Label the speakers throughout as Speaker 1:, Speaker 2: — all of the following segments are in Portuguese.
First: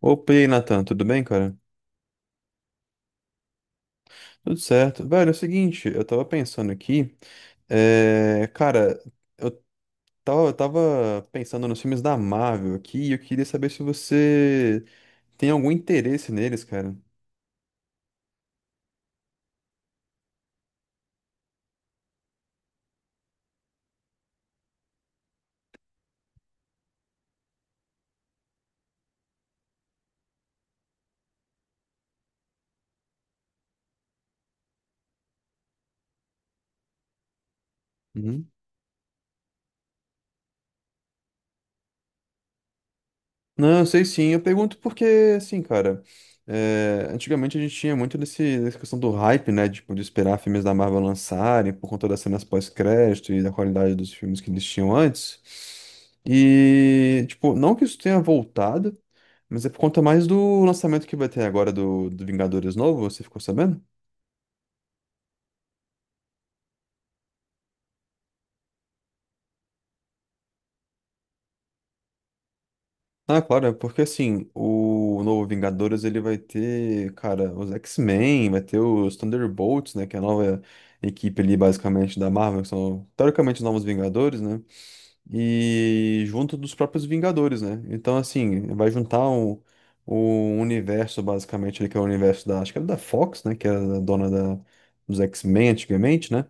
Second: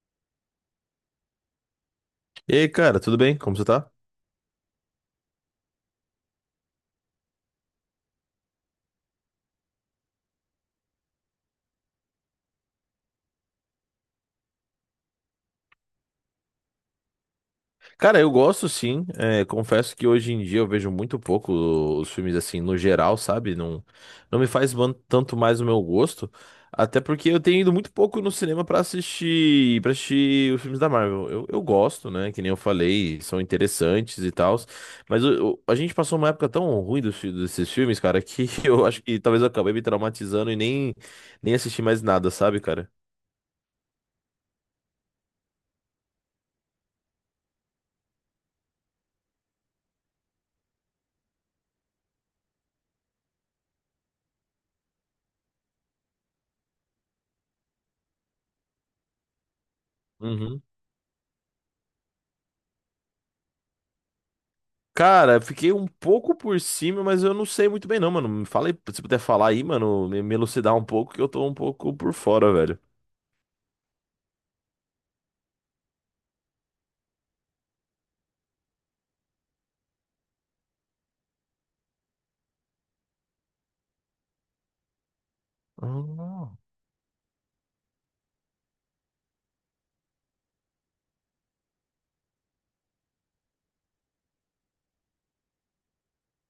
Speaker 1: Opa, e aí, Nathan, tudo bem, cara?
Speaker 2: E aí, cara, tudo bem? Como você tá?
Speaker 1: Tudo certo. Velho, é o seguinte, eu tava pensando aqui, é, cara, eu tava pensando nos filmes da Marvel aqui e eu queria saber se você tem algum interesse neles, cara.
Speaker 2: Cara, eu gosto sim. É, confesso que hoje em dia eu vejo muito pouco os filmes assim, no geral, sabe? Não, não me faz tanto mais o meu gosto. Até porque eu tenho ido muito pouco no cinema pra assistir, para assistir os filmes da Marvel. Eu gosto, né? Que nem eu falei, são interessantes e tal. Mas a gente passou uma época tão ruim desses filmes, cara, que
Speaker 1: Uhum.
Speaker 2: eu acho que talvez eu acabei me traumatizando e nem assisti mais nada, sabe, cara?
Speaker 1: Não, eu sei sim. Eu pergunto porque, assim, cara, antigamente a gente tinha muito dessa questão do hype, né? Tipo, de esperar filmes da Marvel lançarem por conta das cenas pós-crédito e da qualidade dos filmes que eles tinham antes. E, tipo, não que isso tenha voltado, mas é por conta mais
Speaker 2: Uhum.
Speaker 1: do lançamento que vai ter agora do Vingadores novo, você ficou sabendo?
Speaker 2: Cara, eu fiquei um pouco por cima, mas eu não sei muito bem não, mano. Me fala aí, se puder falar aí, mano, me elucidar um pouco, que eu tô um pouco por fora, velho.
Speaker 1: Ah, claro, é porque assim, o novo Vingadores ele vai ter, cara, os X-Men, vai ter os Thunderbolts, né, que é a nova equipe ali basicamente da Marvel, que são teoricamente os novos Vingadores, né, e
Speaker 2: Ah.
Speaker 1: junto dos próprios Vingadores, né, então assim, vai juntar o universo basicamente ali, que é o universo da, acho que era da Fox, né, que era a dona da, dos X-Men antigamente, né,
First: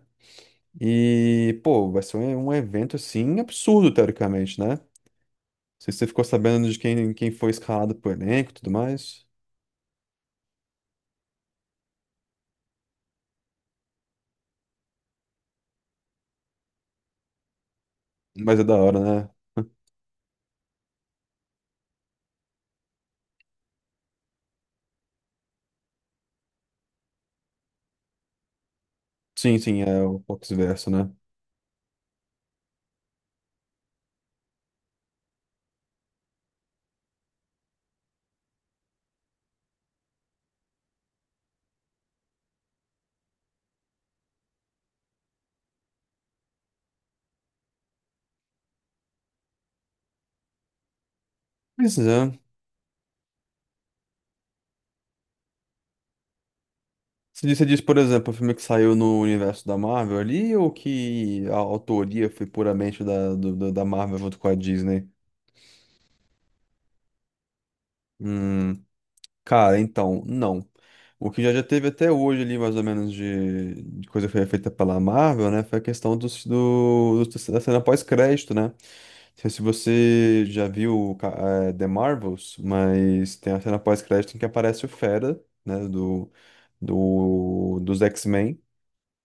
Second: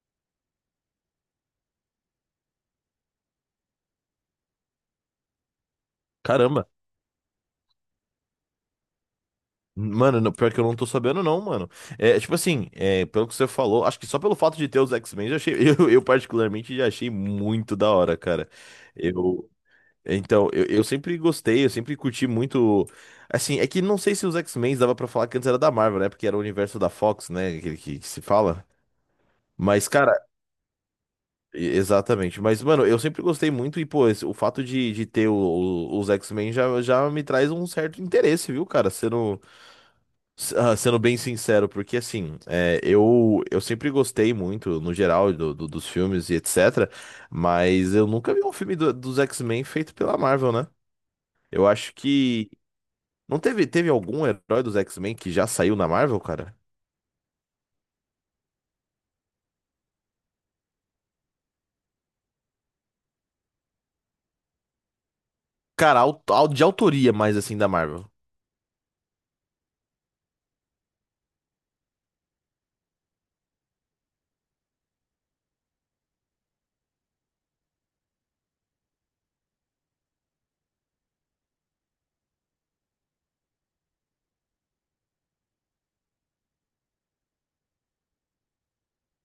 Speaker 1: e, pô, vai ser um evento assim absurdo teoricamente, né. Não sei se você ficou
Speaker 2: Caramba.
Speaker 1: sabendo de quem foi escalado pro elenco e tudo mais.
Speaker 2: Mano, pior que eu não tô sabendo, não, mano. É, tipo assim, é, pelo que você falou, acho que só pelo fato de ter os X-Men, já achei, eu particularmente já achei muito da hora, cara.
Speaker 1: Mas é da hora, né?
Speaker 2: Eu, então, eu sempre gostei, eu sempre curti muito. Assim, é que não sei se os X-Men dava pra falar que antes era da Marvel, né? Porque era o universo da Fox, né? Aquele que se fala.
Speaker 1: Sim, sim,
Speaker 2: Mas,
Speaker 1: é
Speaker 2: cara,
Speaker 1: o Fox Verso, né?
Speaker 2: Exatamente, mas mano, eu sempre gostei muito e pô, o fato de ter os X-Men já me traz um certo interesse, viu, cara? Sendo, sendo bem sincero, porque assim, é, eu sempre gostei muito, no geral, dos filmes e etc, mas eu nunca vi um filme dos X-Men feito pela Marvel, né? Eu acho
Speaker 1: Mas é.
Speaker 2: que. Não teve, teve algum herói dos X-Men que já saiu na Marvel, cara?
Speaker 1: Você disse, por exemplo, o filme que saiu no universo da Marvel ali, ou que a autoria foi puramente da, da Marvel junto com a Disney?
Speaker 2: Cara, de autoria mais assim da Marvel.
Speaker 1: Hum, cara, então, não. O que já teve até hoje ali, mais ou menos, de coisa que foi feita pela Marvel, né? Foi a questão dos, da cena pós-crédito, né? Não sei se você já viu The Marvels, mas tem a cena pós-crédito em que aparece o Fera, né, do, dos X-Men.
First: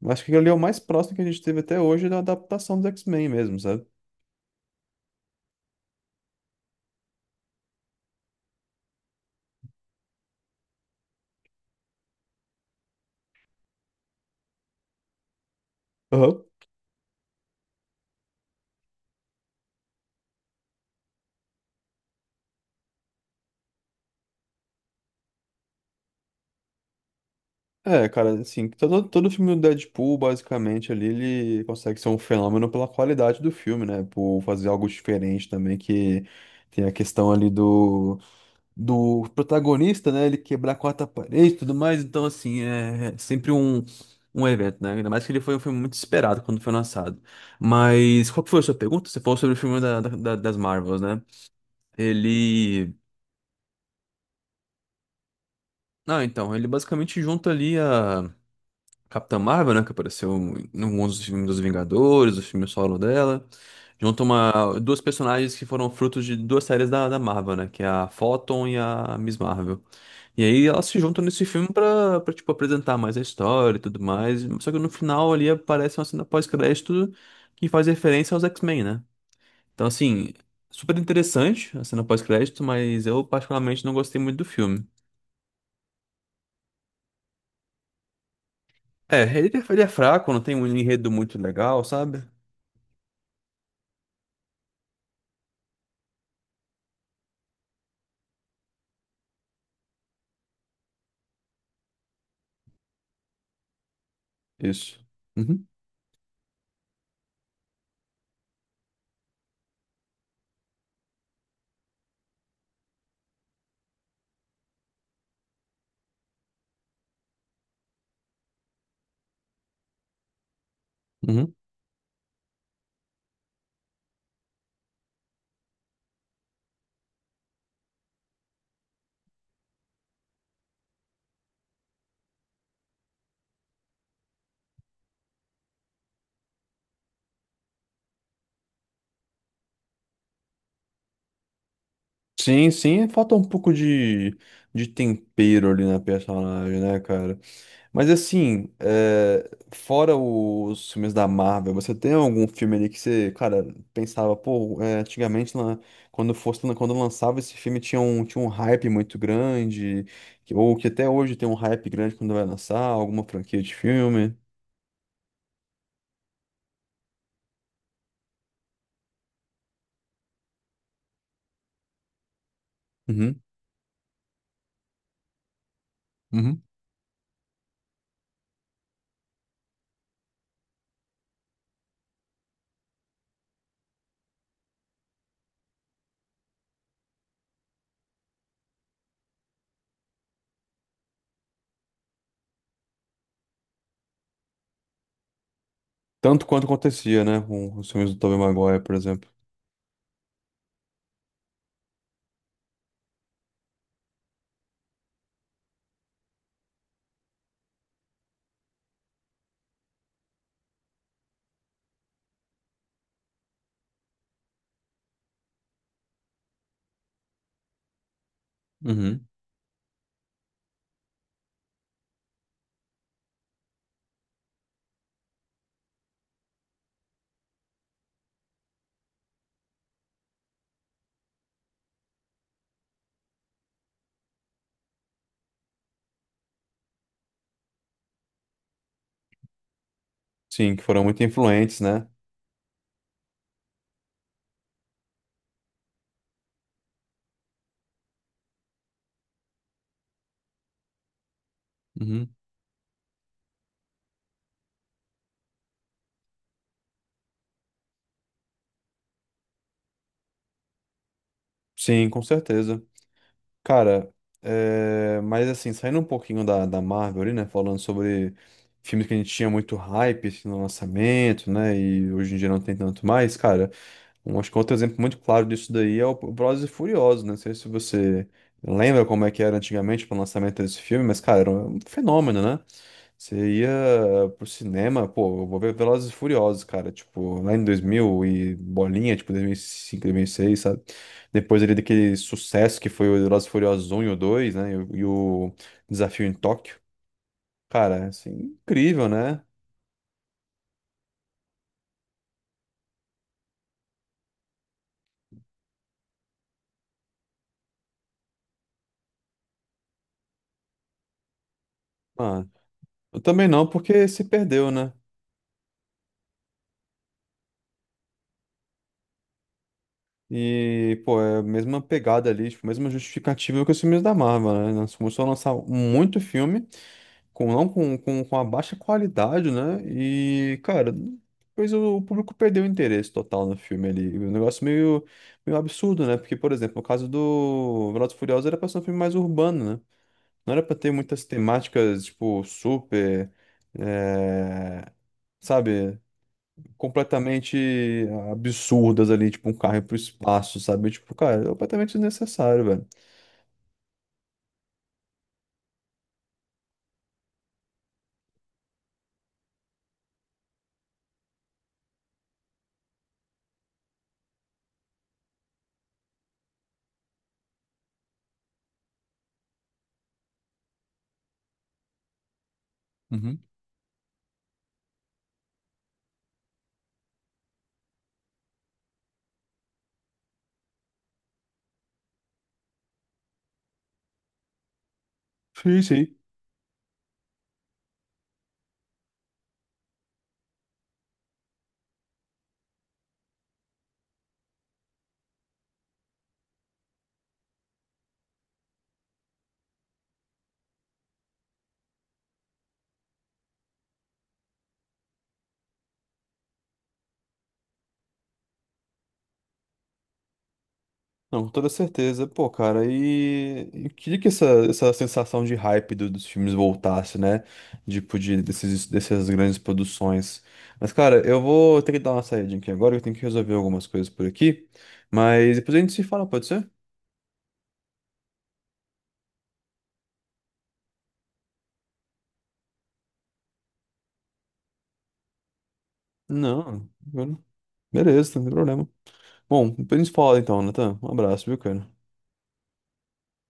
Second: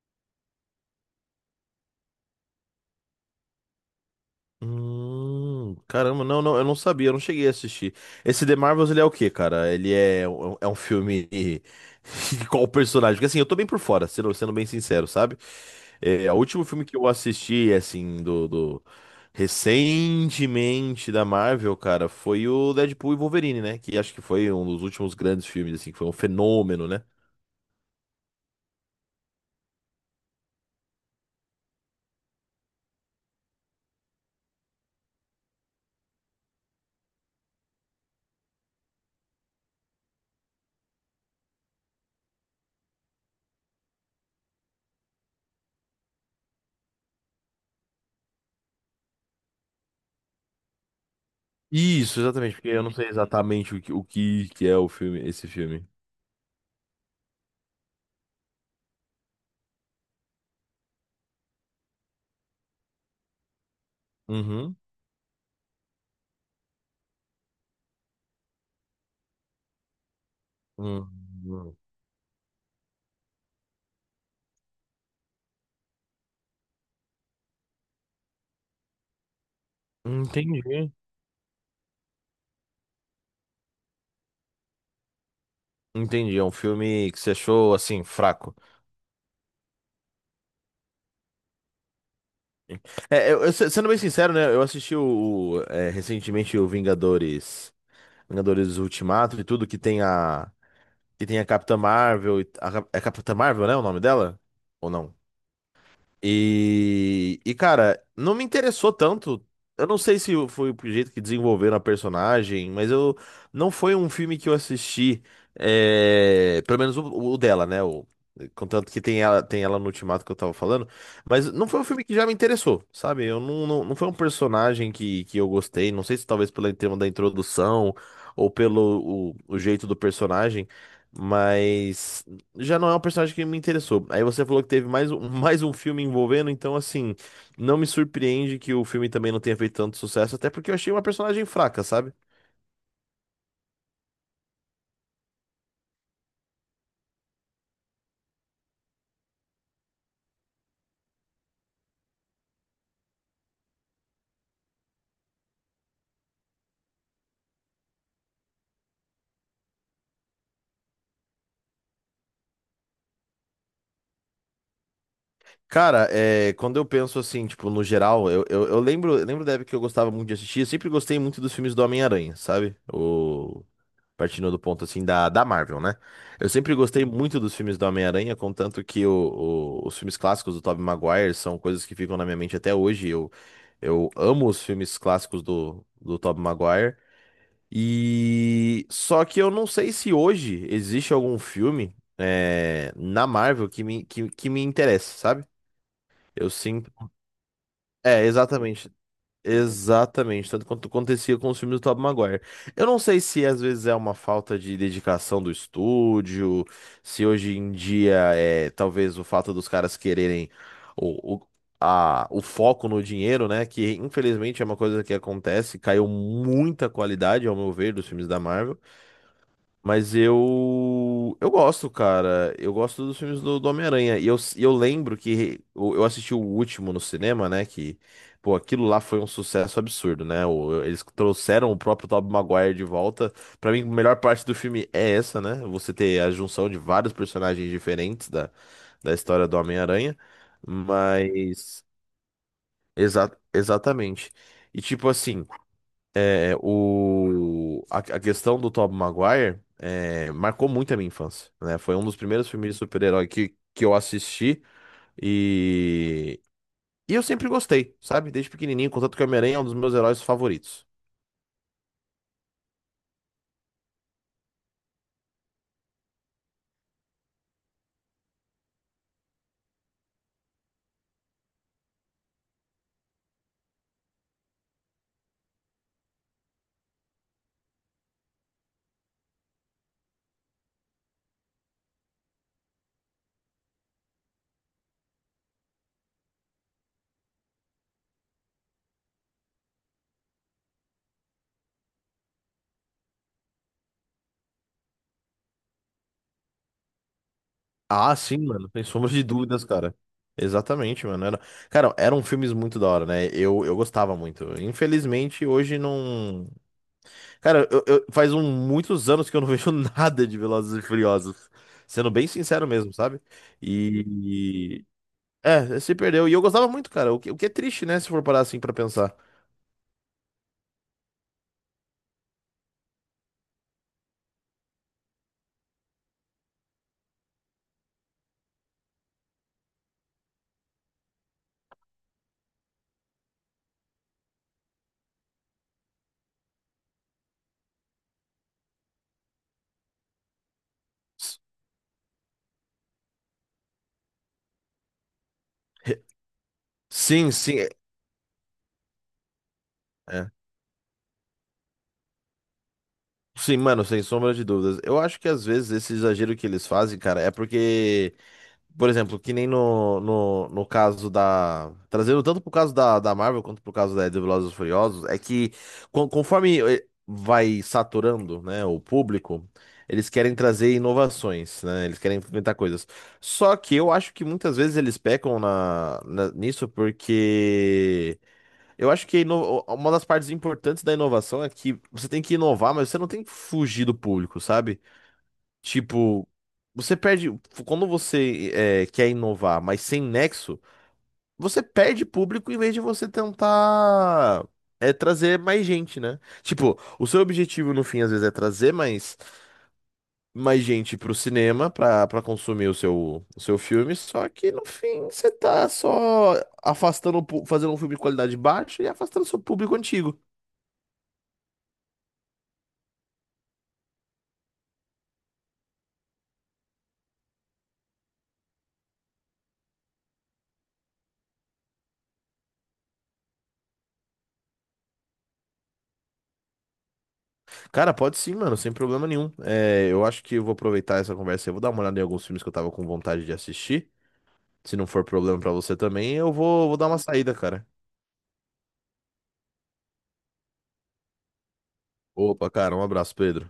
Speaker 1: Eu acho que ele é o mais próximo que a gente teve até hoje da adaptação dos X-Men mesmo, sabe?
Speaker 2: Caramba, não, eu não sabia, eu não cheguei a assistir. Esse The Marvels, ele é o quê, cara? Ele é, é um filme de qual personagem? Porque assim, eu tô bem por fora, sendo bem sincero, sabe? É, o
Speaker 1: Aham.
Speaker 2: último filme que eu assisti, assim, recentemente da Marvel, cara, foi o Deadpool e Wolverine, né? Que acho que foi um dos últimos grandes filmes, assim, que foi um fenômeno, né?
Speaker 1: É, cara, assim, todo filme do Deadpool, basicamente, ali, ele consegue ser um fenômeno pela qualidade do filme, né? Por fazer algo diferente também, que tem a questão ali do protagonista, né? Ele quebrar a quarta parede e tudo mais. Então, assim, é sempre um evento, né? Ainda mais que ele foi um filme muito esperado quando foi lançado. Mas qual que foi a sua pergunta? Você falou sobre o filme da, das Marvels, né?
Speaker 2: Isso, exatamente, porque eu não
Speaker 1: Ele.
Speaker 2: sei exatamente o que que é o filme, esse filme.
Speaker 1: Ah, então, ele basicamente junta ali a Capitã Marvel, né? Que apareceu em alguns dos filmes dos Vingadores, o filme solo dela. Junto
Speaker 2: Uhum.
Speaker 1: uma, duas personagens que foram frutos de duas séries da, da Marvel, né? Que é a Photon e a Miss Marvel. E aí elas se juntam nesse filme
Speaker 2: Uhum.
Speaker 1: pra, pra tipo, apresentar mais a história e tudo mais. Só que no final ali aparece uma cena pós-crédito que faz referência aos X-Men, né? Então, assim,
Speaker 2: Entendi.
Speaker 1: super interessante a cena pós-crédito, mas eu particularmente não gostei muito do filme.
Speaker 2: Entendi, é um filme que você achou, assim, fraco.
Speaker 1: É, ele é fraco, não tem um enredo muito legal, sabe?
Speaker 2: É, sendo bem sincero, né, eu assisti recentemente o Vingadores, Vingadores Ultimato e tudo, que tem a Capitã Marvel, e a, Cap- é Capitã Marvel, né, o nome dela? Ou
Speaker 1: Isso.
Speaker 2: não?
Speaker 1: Uhum,
Speaker 2: Cara, não me interessou tanto. Eu não sei se foi o jeito que desenvolveram a personagem, mas eu não foi um filme que eu assisti, é, pelo menos o dela, né? O, contanto que tem ela no Ultimato que eu tava falando, mas
Speaker 1: uhum.
Speaker 2: não foi um filme que já me interessou, sabe? Eu não, não, não foi um personagem que eu gostei. Não sei se talvez pelo tema da introdução ou pelo o jeito do personagem, mas já não é um personagem que me interessou. Aí você falou que teve mais um, mais um filme envolvendo, então assim, não me surpreende que o filme também não tenha feito tanto sucesso, até porque eu achei uma personagem fraca, sabe?
Speaker 1: Sim, sim, falta um pouco de tempero ali na personagem, né, cara? Mas assim, é, fora os filmes da Marvel, você tem algum filme ali que você, cara, pensava, pô, é, antigamente, lá, quando lançava esse filme, tinha tinha um hype muito grande, que- ou que até hoje tem um hype grande quando vai lançar alguma franquia de filme?
Speaker 2: Cara, é, quando eu penso assim, tipo, no geral, eu lembro da época que eu gostava muito de assistir, eu sempre gostei muito dos filmes do Homem-Aranha, sabe?
Speaker 1: Uhum,
Speaker 2: O, partindo do ponto assim da, da Marvel, né? Eu
Speaker 1: uhum.
Speaker 2: sempre gostei muito dos filmes do Homem-Aranha, contanto que os filmes clássicos do Tobey Maguire são coisas que ficam na minha mente até hoje. Eu amo os filmes clássicos do Tobey Maguire. E só que eu não sei se hoje existe algum filme é, na Marvel que que me interesse, sabe?
Speaker 1: Tanto
Speaker 2: Eu
Speaker 1: quanto
Speaker 2: sinto.
Speaker 1: acontecia, né, com os filmes do
Speaker 2: É,
Speaker 1: Tobey Maguire,
Speaker 2: exatamente,
Speaker 1: por exemplo.
Speaker 2: exatamente, tanto quanto acontecia com os filmes do Tobey Maguire. Eu não sei se às vezes é uma falta de dedicação do estúdio, se hoje em dia é talvez o fato dos caras quererem o, o, o foco no dinheiro, né? Que infelizmente é uma coisa que acontece, caiu muita qualidade, ao meu ver, dos filmes da Marvel. Mas eu. Eu gosto, cara. Eu gosto dos filmes do Homem-Aranha. E eu lembro que eu assisti o último no cinema, né? Que, pô, aquilo lá foi um sucesso absurdo, né? O- Eles trouxeram o próprio Tobey Maguire de volta. Pra mim, a melhor parte do filme é essa, né? Você ter a junção de vários personagens diferentes da, da história do Homem-Aranha.
Speaker 1: Sim, que foram muito influentes,
Speaker 2: Mas.
Speaker 1: né?
Speaker 2: Exatamente. E tipo assim. É, a questão do Tobey Maguire é, marcou muito a minha infância, né? Foi um dos
Speaker 1: Uhum.
Speaker 2: primeiros filmes de super-herói que eu assisti e, e eu sempre gostei, sabe? Desde pequenininho, contanto que o Homem-Aranha é um dos meus heróis favoritos.
Speaker 1: Sim, com certeza. Cara, é, mas assim, saindo um pouquinho da, da Marvel ali, né? Falando sobre filmes que a gente tinha muito hype assim, no lançamento, né? E hoje em dia não tem tanto mais, cara. Um, acho que outro exemplo muito claro disso daí é o Velozes e Furiosos, né? Não sei se você lembra como é que era antigamente para o lançamento desse filme, mas, cara, era um fenômeno, né? Você ia pro cinema, pô, eu vou ver Velozes e Furiosos, cara, tipo, lá em 2000 e bolinha, tipo, 2005, seis, sabe? Depois ali daquele sucesso que foi o Velozes e Furiosos um e o 2, né? E o Desafio em Tóquio. Cara, é,
Speaker 2: Ah,
Speaker 1: assim,
Speaker 2: sim, mano, sem sombra
Speaker 1: incrível,
Speaker 2: de
Speaker 1: né?
Speaker 2: dúvidas, cara. Exatamente, mano. Era, cara, eram filmes muito da hora, né? Eu gostava muito. Infelizmente, hoje não. Cara, faz muitos anos que eu não vejo nada de Velozes e Furiosos. Sendo bem
Speaker 1: Ah,
Speaker 2: sincero mesmo, sabe?
Speaker 1: eu também não, porque se perdeu,
Speaker 2: E.
Speaker 1: né?
Speaker 2: É, se perdeu. E eu gostava muito, cara. O que é triste, né? Se for parar assim pra pensar.
Speaker 1: E, pô, é a mesma pegada ali, tipo, a mesma justificativa que os filmes da Marvel, né? Nós começamos a lançar muito filme com não com, com a baixa qualidade, né? E, cara, depois o público perdeu o interesse total no filme ali. Um negócio meio absurdo, né? Porque, por exemplo, no caso do Velozes e Furiosos era pra ser um filme mais urbano, né? Não era pra ter muitas
Speaker 2: S-
Speaker 1: temáticas, tipo, super, eh, sabe?
Speaker 2: re- Sim, sim. É.
Speaker 1: Completamente absurdas ali, tipo, um carro ir pro
Speaker 2: é.
Speaker 1: espaço, sabe? Tipo, cara, é completamente desnecessário, velho.
Speaker 2: Sim, mano, sem sombra de dúvidas. Eu acho que às vezes esse exagero que eles fazem, cara, é porque. Por exemplo, que nem no caso da. Trazendo tanto pro caso da, da Marvel quanto pro caso da, do Velozes e Furiosos, é que conforme vai saturando, né, o público, eles querem trazer inovações, né? Eles querem inventar coisas.
Speaker 1: Uhum.
Speaker 2: Só que eu acho que muitas vezes eles pecam nisso porque. Eu acho que a uma das partes importantes da inovação é que você tem que inovar, mas você não tem que fugir do público, sabe?
Speaker 1: Sim, sim.
Speaker 2: Tipo, você perde. Quando você é, quer inovar, mas sem nexo, você perde público em vez de você tentar é, trazer mais gente, né? Tipo, o seu objetivo no fim, às vezes, é trazer mais, mais gente pro cinema pra, pra consumir o seu filme, só que no fim você tá só afastando, fazendo um filme de qualidade baixa e afastando seu público antigo.
Speaker 1: Não, com toda certeza. Pô, cara, e eu queria que essa sensação de hype do- dos filmes voltasse, né? Tipo, desses, dessas grandes produções. Mas, cara, eu vou ter que dar uma saída aqui agora, eu tenho que resolver algumas coisas por aqui. Mas depois a gente se fala, pode ser?
Speaker 2: Cara, pode sim, mano, sem problema nenhum. É, eu acho que eu vou aproveitar essa conversa e vou dar uma olhada em alguns filmes que eu tava com vontade de assistir. Se não for problema pra você também, vou dar
Speaker 1: Não,
Speaker 2: uma saída,
Speaker 1: agora-
Speaker 2: cara.
Speaker 1: beleza, não tem problema. Bom, depois a gente fala então, Natan. Um abraço, viu, cara?
Speaker 2: Opa, cara, um abraço, Pedro.